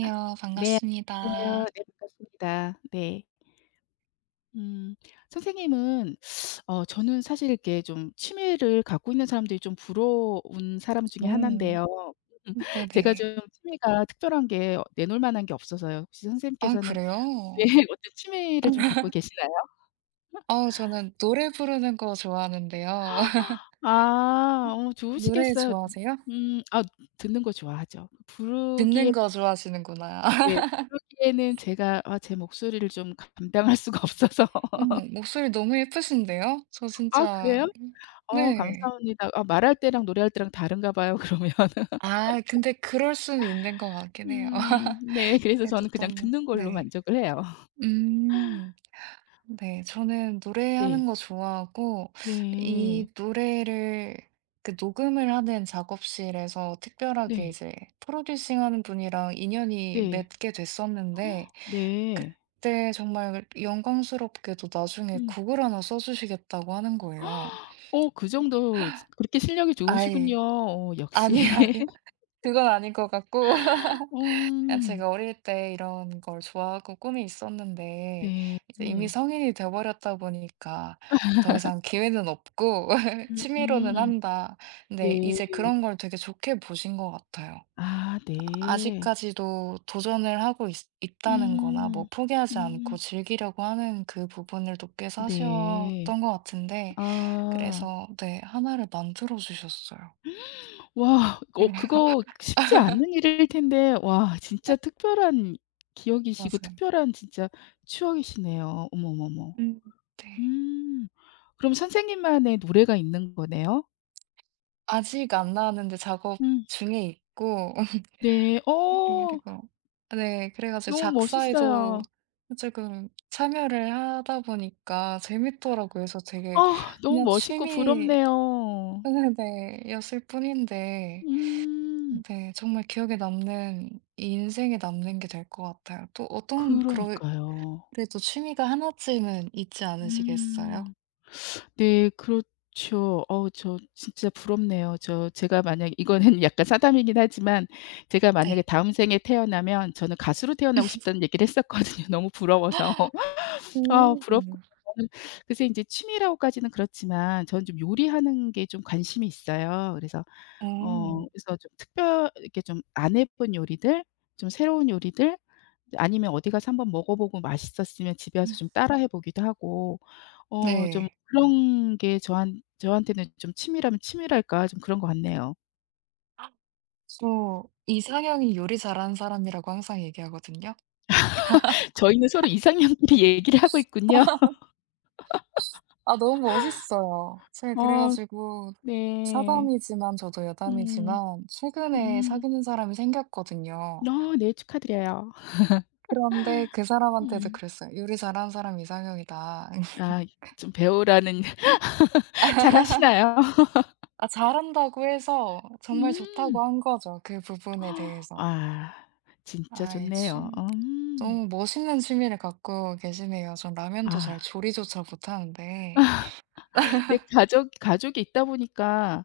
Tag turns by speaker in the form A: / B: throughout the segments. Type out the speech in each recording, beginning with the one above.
A: 아 네.
B: 반갑습니다.
A: 안녕하세요. 네, 반갑습니다. 네. 음 선생님은? 저는 사실 이렇게 좀 취미를 갖고 있는 사람들이 좀 부러운 사람 중에
B: 음.
A: 하나인데요. 음 제가
B: 네네.
A: 좀 취미가 특별한 게 내놓을 만한 게 없어서요. 혹시
B: 아
A: 선생님께서는 네
B: 그래요?
A: 어떤 취미를 좀 갖고 계시나요?
B: 아 저는 노래 부르는 거 좋아하는데요.
A: 아
B: 노래
A: 좋으시겠어요.
B: 좋아하세요?
A: 음 아 듣는 거 좋아하죠.
B: 듣는
A: 부르기에.
B: 거 좋아하시는구나.
A: 네, 부르기에는 제가 제 목소리를 좀 감당할 수가 없어서.
B: 어머 목소리 너무 예쁘신데요? 저
A: 아
B: 진짜
A: 그래요?
B: 네.
A: 감사합니다. 아, 말할 때랑 노래할 때랑 다른가 봐요 그러면.
B: 아 근데 그럴 수는 있는 것 같긴 해요.
A: 음, 네. 그래서
B: 그래도
A: 저는 그냥
B: 좀
A: 듣는 걸로
B: 네.
A: 만족을 해요.
B: 음. 네, 저는 노래하는
A: 네.
B: 거 좋아하고
A: 네.
B: 이 노래를 그 녹음을 하는 작업실에서 특별하게
A: 네.
B: 이제 프로듀싱 하는 분이랑 인연이
A: 네.
B: 맺게 됐었는데,
A: 네.
B: 그때 정말 영광스럽게도 나중에
A: 음.
B: 곡을 하나 써주시겠다고 하는 거예요.
A: 그 정도 스 그렇게 실력이
B: 아이,
A: 좋으시군요. 어 역시.
B: 아니, 아니, 그건 아닌 것 같고, 아,
A: 음.
B: 제가 어릴 때 이런 걸 좋아하고 꿈이 있었는데
A: 네.
B: 이제 이미
A: 네.
B: 성인이 돼버렸다 보니까 더 이상 기회는 없고
A: 음.
B: 취미로는
A: 음.
B: 한다. 근데
A: 네.
B: 이제 그런 걸 되게 좋게 보신 것 같아요.
A: 아
B: 아-
A: 네.
B: 아직까지도 도전을 하고 있다는 거나 뭐
A: 음.
B: 포기하지 않고
A: 음.
B: 즐기려고 하는 그 부분을 높게
A: 네.
B: 사셨던 것 같은데,
A: 아.
B: 그래서 네, 하나를 만들어 주셨어요.
A: 와,
B: 그래서
A: 그거 쉽지 않는 일일 텐데, 와 진짜 특별한 기억이시고
B: 맞아요.
A: 특별한 진짜 추억이시네요. 어머, 머머
B: 음, 네.
A: 음. 그럼 선생님만의 노래가 있는 거네요?
B: 아직 안 나왔는데 작업
A: 음,
B: 중에 있고
A: 네. 어,
B: 그리고 네 그래 가지고
A: 너무
B: 작사에도
A: 멋있어요.
B: 조금 참여를 하다 보니까 재밌더라고요. 그래서 되게
A: 아 너무
B: 그냥
A: 멋있고
B: 취미
A: 부럽네요.
B: 네 였을 뿐인데
A: 음.
B: 네 정말 기억에 남는 이 인생에 남는 게 될 것 같아요. 또 어떤 그러
A: 그러니까요.
B: 그래도 취미가 하나쯤은 있지 않으시겠어요?
A: 음. 네. 그렇죠. 어우 저 진짜 부럽네요. 저, 제가 만약 이거는 약간 사담이긴 하지만 제가 만약에
B: 네.
A: 다음 생에 태어나면 저는 가수로 태어나고 싶다는 얘기를 했었거든요, 너무 부러워서. 아,
B: 오.
A: 부럽고. 저는 글쎄, 이제 취미라고까지는 그렇지만 저는 좀 요리하는 게 좀 관심이 있어요. 그래서
B: 음
A: 그래서 좀 특별 이렇게 좀 안 해본 요리들, 좀 새로운 요리들, 아니면 어디 가서 한번 먹어 보고 맛있었으면 집에 와서 좀 따라 해 보기도 하고 좀
B: 네.
A: 그런 게 저한테는 좀 취미라면 취미랄까, 좀 그런 것 같네요.
B: 저 이상형이 요리 잘하는 사람이라고 항상 얘기하거든요.
A: 저희는 서로 이상형끼리 얘기를 하고 있군요.
B: 아 너무 멋있어요. 제가 그래
A: 어
B: 가지고
A: 네.
B: 사담이지만 저도
A: 음.
B: 여담이지만 최근에
A: 음.
B: 사귀는 사람이 생겼거든요.
A: 어 네. 축하드려요.
B: 그런데 그 사람한테도
A: 음.
B: 그랬어요. "요리 잘하는 사람 이상형이다."
A: 아, 좀 배우라는. 잘하시나요?
B: 아 잘한다고 해서 정말
A: 음.
B: 좋다고 한 거죠, 그 부분에 대해서.
A: 아, 진짜
B: 아이
A: 좋네요.
B: 참
A: 음.
B: 너무 멋있는 취미를 갖고 계시네요. 전 라면도 잘
A: 아
B: 조리조차 못하는데.
A: 근데 가족이 있다 보니까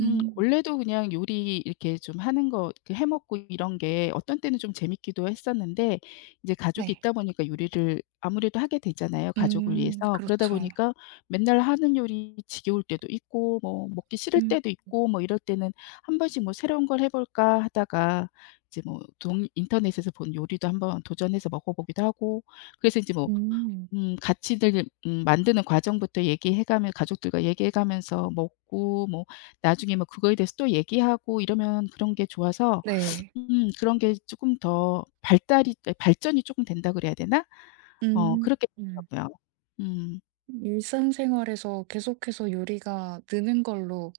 A: 음, 원래도 그냥 요리 이렇게 좀 하는 거, 그 해 먹고 이런 게 어떤 때는 좀 재밌기도 했었는데 이제 가족이
B: 네.
A: 있다 보니까 요리를 아무래도 하게 되잖아요, 가족을 위해서. 그러다
B: 그렇죠.
A: 보니까 맨날 하는 요리 지겨울 때도 있고 뭐 먹기 싫을
B: 음
A: 때도 있고 뭐 이럴 때는 한 번씩 뭐 '새로운 걸 해 볼까.' 하다가 이제 뭐 동 인터넷에서 본 요리도 한번 도전해서 먹어 보기도 하고 그래서 이제뭐
B: 음.
A: 같이들 만드는 과정부터 얘기해 가며 가족들과 얘기해 가면서 먹고 뭐 나중에 뭐 그거에 대해서 또 얘기하고 이러면 그런 게 좋아서
B: 네.
A: 그런 게 조금 더 발달이 예 발전이 조금 된다 그래야 되나?
B: 음
A: 그렇게
B: 음.
A: 되더라고요. 음.
B: 일상생활에서 계속해서 요리가 느는 걸로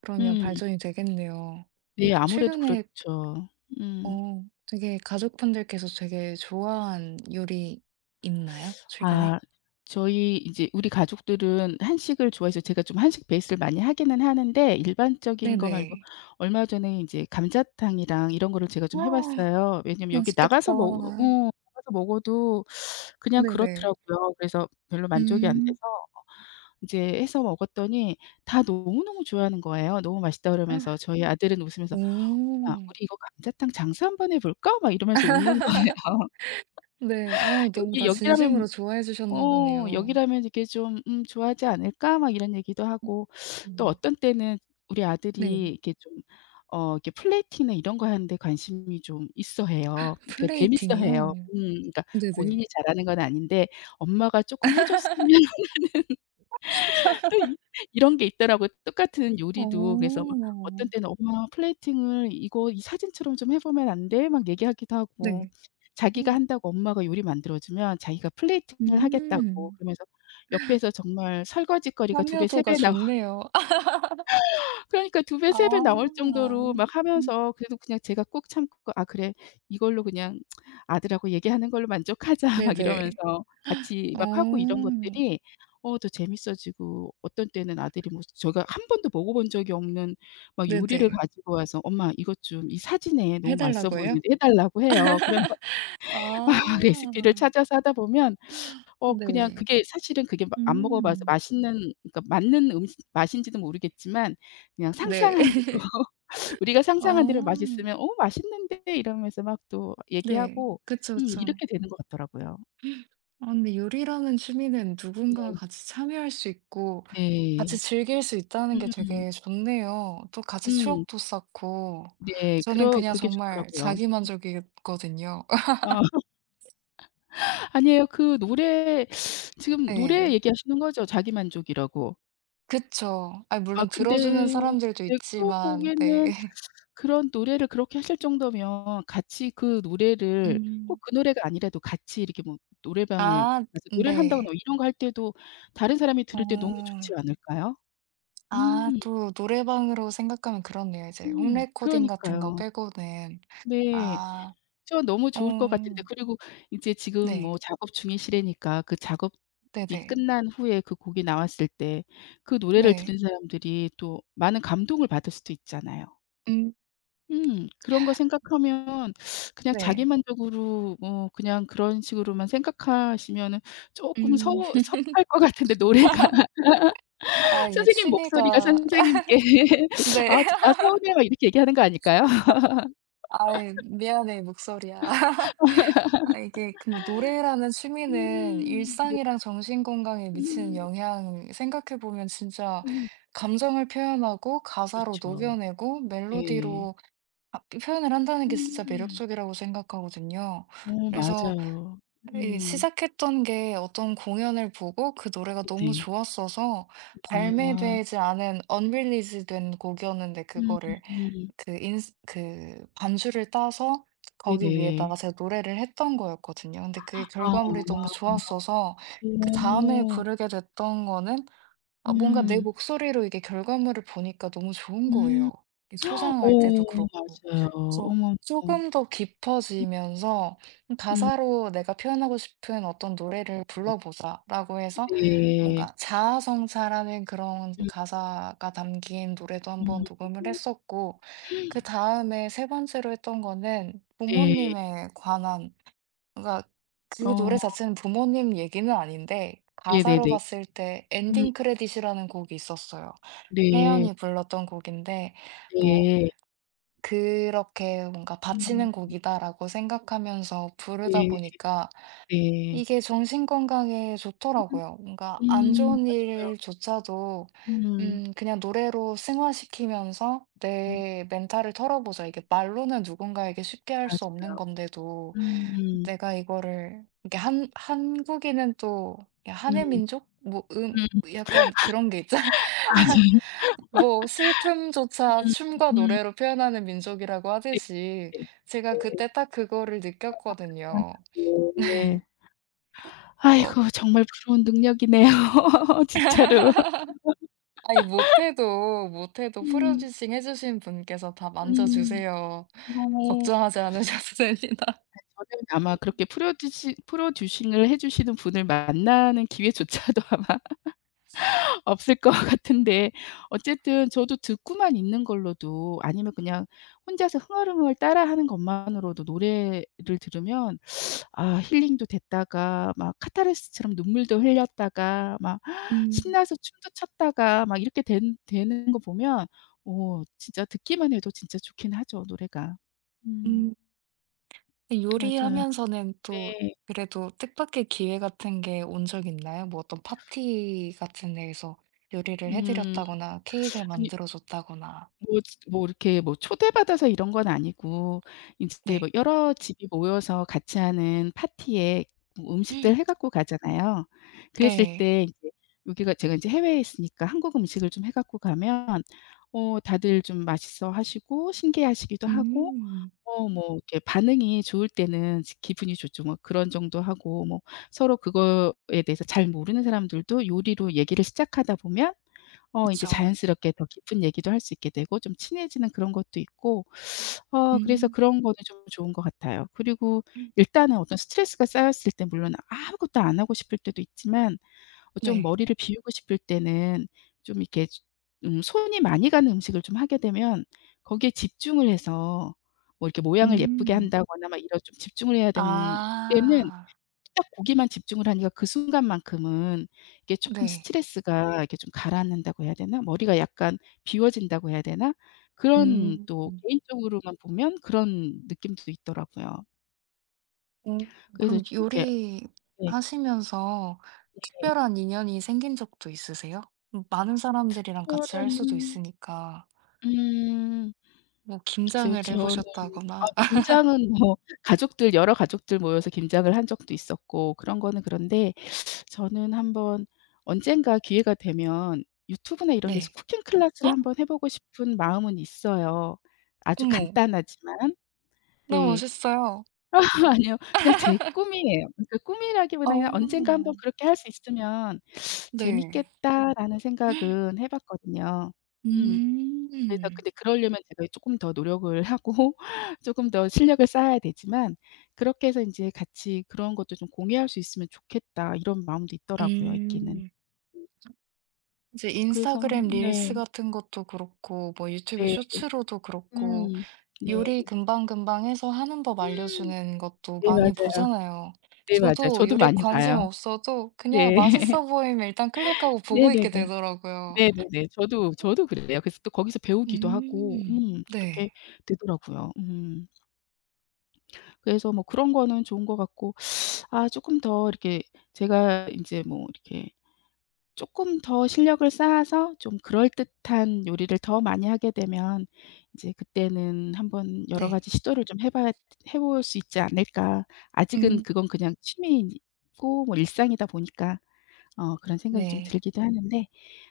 B: 그러면
A: 음.
B: 발전이 되겠네요. 어
A: 네, 아무래도
B: 최근에
A: 그렇죠. 음.
B: 어 되게 가족분들께서 되게 좋아한 요리 있나요? 최근에?
A: 아, 저희 이제 우리 가족들은 한식을 좋아해서 제가 좀 한식 베이스를 많이 하기는 하는데, 일반적인 거 말고
B: 네네.
A: 얼마 전에 이제 감자탕이랑 이런 거를 제가 좀 해
B: 와,
A: 봤어요. 왜냐면 여기
B: 맛있겠다.
A: 나가서 먹어도 그냥
B: 네네.
A: 그렇더라고요. 그래서 별로 만족이 안
B: 음.
A: 돼서 이제 해서 먹었더니 다 너무너무 좋아하는 거예요. 너무 맛있다 그러면서 저희 아들은 웃으면서
B: 오.
A: "엄마 우리 이거 감자탕 장사 한번 해 볼까?" 막 이러면서 웃는 거예요.
B: 네. 아 너무
A: "여기
B: 다 진심으로
A: 여기라면
B: 좋아해 주셨나
A: 어
B: 보네요.
A: "여기라면 이게 좀 좋아하지 않을까?" 막 이런 얘기도 하고 또
B: 음.
A: 어떤 때는 우리
B: 네.
A: 아들이 이렇게 좀 이렇게 플레이팅이나 이런 거 하는데 관심이 좀 있어 해요. 그러니까 재밌어 해요.
B: 플레이팅이요?
A: 그러니까
B: 네네.
A: 본인이 잘하는 건 아닌데 엄마가 조금 해 줬으면 또 이 이런 게 있더라고요. 똑같은 요리도 그래서 막 어떤
B: 어.
A: 때는 "엄마 플레이팅을 이거 이 사진처럼 좀 해 보면 안 돼?" 막 얘기하기도 하고
B: 네.
A: 자기가 한다고 엄마가 요리 만들어 주면 자기가 플레이팅을 하겠다고
B: 음.
A: 그러면서 옆에서 정말 설거짓거리가 두 배 세
B: 참여도가
A: 배 나오는.
B: 좋네요.
A: 그러니까 두 배 세 배 나올
B: 아.
A: 정도로 막
B: 음.
A: 하면서 그래도 그냥 제가 꾹 참고 '아 그래. 이걸로 그냥 아들하고 얘기하는 걸로 만족하자.' 막
B: 네네.
A: 이러면서 같이 막
B: 어.
A: 하고 이런 것들이 더 재밌어지고, 어떤 때는 아들이 뭐 제가 한 번도 먹어 본 적이 없는 막 요리를
B: 네네.
A: 가지고 와서 "엄마 이것 좀 이 사진에
B: 해
A: 너무 맛있어
B: 달라고 해요?
A: 보이는데 해 달라고." 해요. 그런 막 레시피를
B: 아.
A: 찾아서 하다 보면 그냥
B: 네.
A: 그게 사실은 그게 마 안 먹어 봐서
B: 음.
A: 맛있는, 그러니까 맞는 음식 맛인지도 모르겠지만 그냥
B: 네.
A: 상상한 대로 우리가
B: 어.
A: 상상한 대로 맛있으면 "어 맛있는데." 이러면서 막 또
B: 네.
A: 얘기하고
B: 그쵸, 그쵸.
A: 이렇게 되는 것 같더라고요.
B: 아 근데 요리라는 취미는 누군가
A: 네.
B: 같이 참여할 수 있고 같이
A: 네.
B: 즐길 수 있다는 게
A: 음.
B: 되게 좋네요. 또 같이
A: 음.
B: 추억도 쌓고.
A: 네.
B: 저는
A: 그러
B: 그냥
A: 그게
B: 정말
A: 좋더라고요.
B: 자기만족이거든요.
A: 어 아니에요. 그 노래, 지금 노래
B: 네.
A: 얘기하시는 거죠? 자기만족이라고.
B: 그쵸. 아
A: 아
B: 물론
A: 근데
B: 들어주는 사람들도
A: 제가
B: 있지만 네.
A: 보기에는 그런 노래를 그렇게 하실 정도면 같이 그 노래를,
B: 음.
A: 꼭 그 노래가 아니라도 같이 이렇게 뭐 노래방을
B: 아
A: 가서 노래를 한다거나
B: 네.
A: 뭐 이런 거 할 때도 다른 사람이 들을 때 너무
B: 어.
A: 좋지 않을까요?
B: 아
A: 음.
B: 또 노래방으로 생각하면 그렇네요. 이제
A: 음.
B: 홈레코딩 같은 거
A: 그러니까요.
B: 빼고는.
A: 네.
B: 아.
A: 저 너무
B: 어.
A: 좋을 것 같은데, 그리고 이제 지금
B: 네.
A: 뭐 작업 중이시라니까 그 작업이
B: 네네.
A: 끝난 후에 그 곡이 나왔을 때 그 노래를
B: 네.
A: 들은 사람들이 또 많은 감동을 받을 수도 있잖아요.
B: 음.
A: 음. 그런 거 생각하면 그냥
B: 네.
A: 자기만족으로 뭐 그냥 그런 식으로만 생각하시면은 조금
B: 음.
A: 서우 섭할 것 같은데, 노래가
B: 아 이게
A: 선생님 목소리가
B: 취미가
A: 선생님께
B: 네.
A: "아 나 서운해." 막 이렇게 얘기하는 거 아닐까요?
B: 아이 미안해 목소리야. 아 이게 근데 노래라는 취미는
A: 음. 네.
B: 일상이랑 정신 건강에 미치는
A: 음.
B: 영향 생각해 보면 진짜
A: 음.
B: 감정을 표현하고 가사로
A: 그렇죠.
B: 녹여내고
A: 네.
B: 멜로디로 아 표현을 한다는 게 진짜
A: 음.
B: 매력적이라고 생각하거든요.
A: 어
B: 그래서
A: 맞아요.
B: 예
A: 음.
B: 시작했던 게 어떤 공연을 보고 그 노래가 너무
A: 네네.
B: 좋았어서
A: 아.
B: 발매되지 않은 unreleased 된 곡이었는데,
A: 음.
B: 그거를
A: 음,
B: 그 인 그 반주를 따서 거기 위에다가
A: 네네.
B: 제가 노래를 했던 거였거든요. 근데 그게
A: 아.
B: 결과물이 너무 좋았어서 그다음에
A: 오.
B: 부르게 됐던 거는 아 뭔가 내
A: 음.
B: 목소리로 이게 결과물을 보니까 너무 좋은
A: 음.
B: 거예요. 이 소장할 때도
A: 어
B: 그렇고.
A: 맞아요.
B: 그래서
A: 어머머.
B: 조금 더 깊어지면서
A: 음
B: '가사로 내가 표현하고 싶은 어떤 노래를 불러보자.'라고 해서 뭔가
A: 네.
B: 자아성찰하는 그런
A: 음
B: 가사가 담긴 노래도 한번
A: 음.
B: 녹음을 했었고, 그다음에 세 번째로 했던 거는
A: 네.
B: 부모님에 관한 뭔가 그 노래
A: 어
B: 자체는 부모님 얘기는 아닌데 가사로
A: 네네네.
B: 봤을 때
A: 음
B: 엔딩 크레딧이라는 곡이 있었어요.
A: 네.
B: 혜연이 불렀던 곡인데 뭐
A: 네.
B: 그렇게 뭔가 '바치는
A: 음
B: 곡이다.'라고 생각하면서 부르다
A: 네
B: 보니까
A: 네.
B: 이게 정신 건강에
A: 음
B: 좋더라고요. 뭔가 안 좋은
A: 맞아요.
B: 일조차도
A: 음.
B: 그냥 노래로 승화시키면서
A: 음
B: 내 멘탈을 털어보자. 이게 말로는 누군가에게 쉽게 할 수 없는
A: 맞아요.
B: 건데도
A: 음.
B: 내가 이거를 이게 한 한국인은 또 야 한의
A: 음.
B: 민족 뭐 약간 그런 게 있잖아.
A: 맞아요.
B: 뭐
A: 음
B: 슬픔조차 춤과
A: 음
B: 노래로 표현하는 민족이라고
A: 네.
B: 하듯이
A: 네.
B: 제가 그때 딱 그거를 느꼈거든요.
A: 네. 네.
B: 어
A: 아이고 정말 부러운 능력이네요 진짜로.
B: 아니 못해도, 못해도
A: 음.
B: 프로듀싱 해 주신 분께서 다 만져
A: 음.
B: 주세요.
A: 어.
B: 걱정하지 않으셔도 됩니다.
A: 저는 아마 그렇게 프로듀시 프로듀싱을 해 주시는 분을 만나는 기회조차도 아마 없을 것 같은데 어쨌든 저도 듣고만 있는 걸로도 아니면 그냥 혼자서 흥얼흥얼 따라하는 것만으로도 노래를 들으면 아 힐링도 됐다가 막 카타르시스처럼 눈물도 흘렸다가 막
B: 음.
A: 신나서 춤도 췄다가 막 이렇게 된 되는 거 보면 진짜 듣기만 해도 진짜 좋긴 하죠, 노래가. 음
B: 음.
A: 맞아요.
B: 요리하면서는 또
A: 네.
B: 그래도 뜻밖의 기회 같은 게 온 적 있나요? 뭐 어떤 파티 같은 데에서 요리를 해
A: 음.
B: 드렸다거나 케이크를
A: 아니,
B: 만들어 줬다거나.
A: 뭐 지 뭐 이렇게 뭐 초대받아서 이런 건 아니고 인제 뭐
B: 네.
A: 여러 집이 모여서 같이 하는 파티에 뭐 음식들 해 갖고 가잖아요. 그랬을
B: 네.
A: 때 인제 여기가 제가 인제 해외에 있으니까 한국 음식을 좀 해 갖고 가면 다들 좀 맛있어 하시고 신기해하시기도 하고
B: 음.
A: 뭐 이렇게 반응이 좋을 때는 지 기분이 좋죠. 뭐 그런 정도 하고, 뭐 서로 그거에 대해서 잘 모르는 사람들도 요리로 얘기를 시작하다 보면 이제
B: 그쵸.
A: 자연스럽게 더 깊은 얘기도 할 수 있게 되고 좀 친해지는 그런 것도 있고 그래서
B: 음.
A: 그런 거는 좀 좋은 것 같아요. 그리고
B: 음.
A: 일단은 어떤 스트레스가 쌓였을 때 물론 아무것도 안 하고 싶을 때도 있지만 좀
B: 네.
A: 머리를 비우고 싶을 때는 좀 이렇게 손이 많이 가는 음식을 좀 하게 되면 거기에 집중을 해서 뭐 이렇게 모양을 예쁘게
B: 음.
A: 한다거나 막 이런 좀 집중을 해야 되는 때는
B: 아.
A: 딱 고기만 집중을 하니까 그 순간만큼은 이게 쪼끔
B: 네.
A: 스트레스가 이렇게 좀 가라앉는다고 해야 되나? 머리가 약간 비워진다고 해야 되나? 그런
B: 음.
A: 또 개인적으로만 보면 그런 느낌도 있더라고요.
B: 오,
A: 그래서
B: 그럼
A: 좀 이렇게. 예.
B: 요리하시면서
A: 예.
B: 특별한 인연이 생긴 적도 있으세요? 많은 사람들이랑 같이 할 수도
A: 특별한.
B: 있으니까.
A: 음
B: 뭐
A: 글쎄요.
B: 김장을 해
A: 저는
B: 보셨다거나
A: 아, 김장은 뭐 가족들, 여러 가족들 모여서 김장을 한 적도 있었고 그런 거는. 그런데 저는 한번, 언젠가 기회가 되면 유튜브나 이런 데서
B: 네.
A: 쿠킹 클래스를
B: 헉!
A: 한번 해 보고 싶은 마음은 있어요. 아주
B: 어머
A: 간단하지만.
B: 너무
A: 네.
B: 멋있어요.
A: 아니요. 그냥 제 꿈이에요. 그러니까
B: 어.
A: 꿈이라기보다는 그냥 '언젠가 한번 그렇게 할 수 있으면
B: 네.
A: 재밌겠다.'라는 생각은 해 봤거든요. 음. 그래서
B: 음.
A: 근데 그러려면 제가 쪼끔 더 노력을 하고 쪼금 더 실력을 쌓아야 되지만 그렇게 해서 인제 같이 '그런 것도 좀 공유할 수 있으면 좋겠다.' 이런 마음도 있더라고요, 있기는.
B: 음. 이제
A: 그래서
B: 인스타그램 릴스
A: 네.
B: 같은 것도 그렇고 뭐 유튜브
A: 네.
B: 쇼츠로도 그렇고
A: 음. 네.
B: 요리 금방금방 해서 하는 법
A: 음.
B: 알려주는 것도
A: 네
B: 많이
A: 맞아요.
B: 보잖아요.
A: 네 맞아요.
B: 저도
A: 저도
B: 요리에
A: 많이
B: 관심
A: 봐요.
B: 없어도 그냥
A: 네.
B: 맛있어 보이면 일단 클릭하고 보고
A: 네네네.
B: 있게 되더라고요.
A: 네네네. 저도, 저도 그래요. 그래서 또 거기서 배우기도 하고
B: 음.
A: 그렇게
B: 네.
A: 되더라고요. 음. 그래서 뭐 그런 거는 좋은 것 같고 아 쪼끔 더 이렇게 제가 인제 뭐 이렇게 조금 더 실력을 쌓아서 좀 그럴듯한 요리를 더 많이 하게 되면 이제 그때는 한번 여러
B: 네.
A: 가지 시도를 좀 해 봐야 해 볼 수 있지 않을까. 아직은
B: 음.
A: 그건 그냥 취미이고 뭐 일상이다 보니까 그런 생각이 좀
B: 네.
A: 들기도 하는데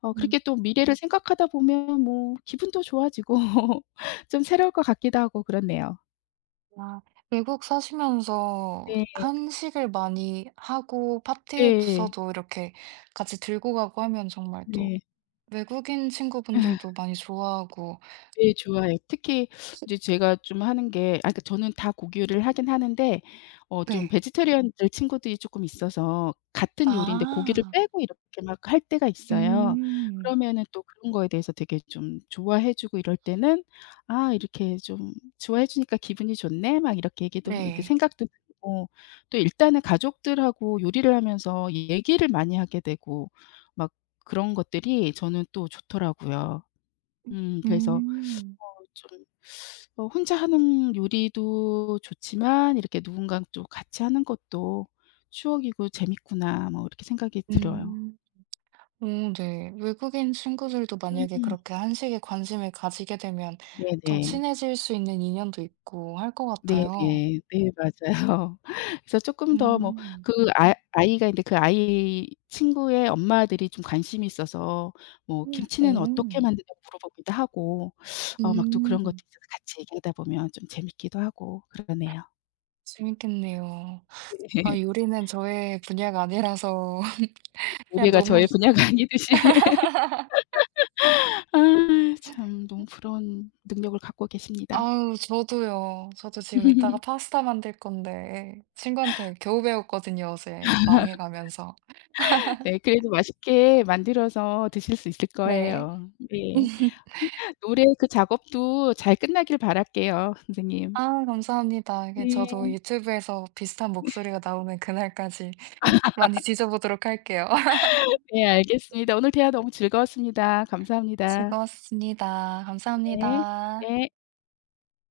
B: 음.
A: 그렇게 또 미래를 생각하다 보면 뭐 기분도 좋아지고 좀 새로울 것 같기도 하고 그렇네요.
B: 아, 외국 사시면서
A: 네.
B: 한식을 많이 하고
A: 네.
B: 파티에서도 이렇게 같이 들고 가고 하면 정말 또
A: 네.
B: 외국인 친구분들도 많이 좋아하고
A: 네 좋아해요. 특히
B: 시-
A: 이제 제가 좀 하는 게 아, 그러니까 저는 다 고기를 하긴 하는데 좀
B: 네.
A: 베지테리언들 친구들이 쪼끔 있어서 같은 요리인데 고기를
B: 아.
A: 빼고 이렇게 막 할 때가 있어요.
B: 음.
A: 그러면은 또 그런 거에 대해서 되게 좀 좋아해 주고 이럴 때는 '아 이렇게 좀 좋아해 주니까 기분이 좋네.' 막 이렇게 얘기도, 이렇게
B: 네.
A: 생각도 들고, 또 일단은 가족들하고 요리를 하면서 얘기를 많이 하게 되고 막 그런 것들이 저는 또 좋더라고요. 그래서
B: 음.
A: 어 좀 혼자 하는 요리도 좋지만 이렇게 누군가랑 또 같이 하는 것도 '추억이고 재밌구나.' 뭐 이렇게 생각이 들어요.
B: 음. 오, 네. 외국인 친구들도 만약에
A: 음.
B: 그렇게 한식에 관심을 가지게 되면 더
A: 네네.
B: 친해질 수 있는 인연도 있고 할 것
A: 네네.
B: 같아요.
A: 네 맞아요. 그래서 쪼끔 더 뭐
B: 음.
A: 그, 아 아이가 인제 그 아이 친구의 엄마들이 좀 관심이 있어서 뭐
B: 오.
A: 김치는 어떻게 만드냐고 물어보기도 하고 막 또 그런 것도
B: 음.
A: 있어서 같이 얘기하다 보면 좀 재밌기도 하고 그러네요.
B: 재밌겠네요.
A: 네.
B: 아 요리는 저의 분야가 아니라서 그냥
A: 요리가
B: 너무
A: 저의 분야가 아니듯이. 아 참, 너무 부러운 능력을 갖고 계십니다.
B: 아우 저도요. 저도 지금 이따가 파스타 만들 건데 친구한테 겨우 배웠거든요, 어제 망해 가면서.
A: 네, 그래도 맛있게 만들어서 드실 수 있을
B: 네.
A: 거예요. 네. 노래 그 작업도 잘 끝나길 바랄게요, 선생님.
B: 아 감사합니다. 이게 저도
A: 네.
B: 유튜브에서 비슷한 목소리가 나오는 그날까지 많이 뒤져보도록 할게요.
A: 네 알겠습니다. 오늘 대화 너무 즐거웠습니다. 감사합니다.
B: 즐거웠습니다.
A: 네.
B: 감사합니다.
A: 네.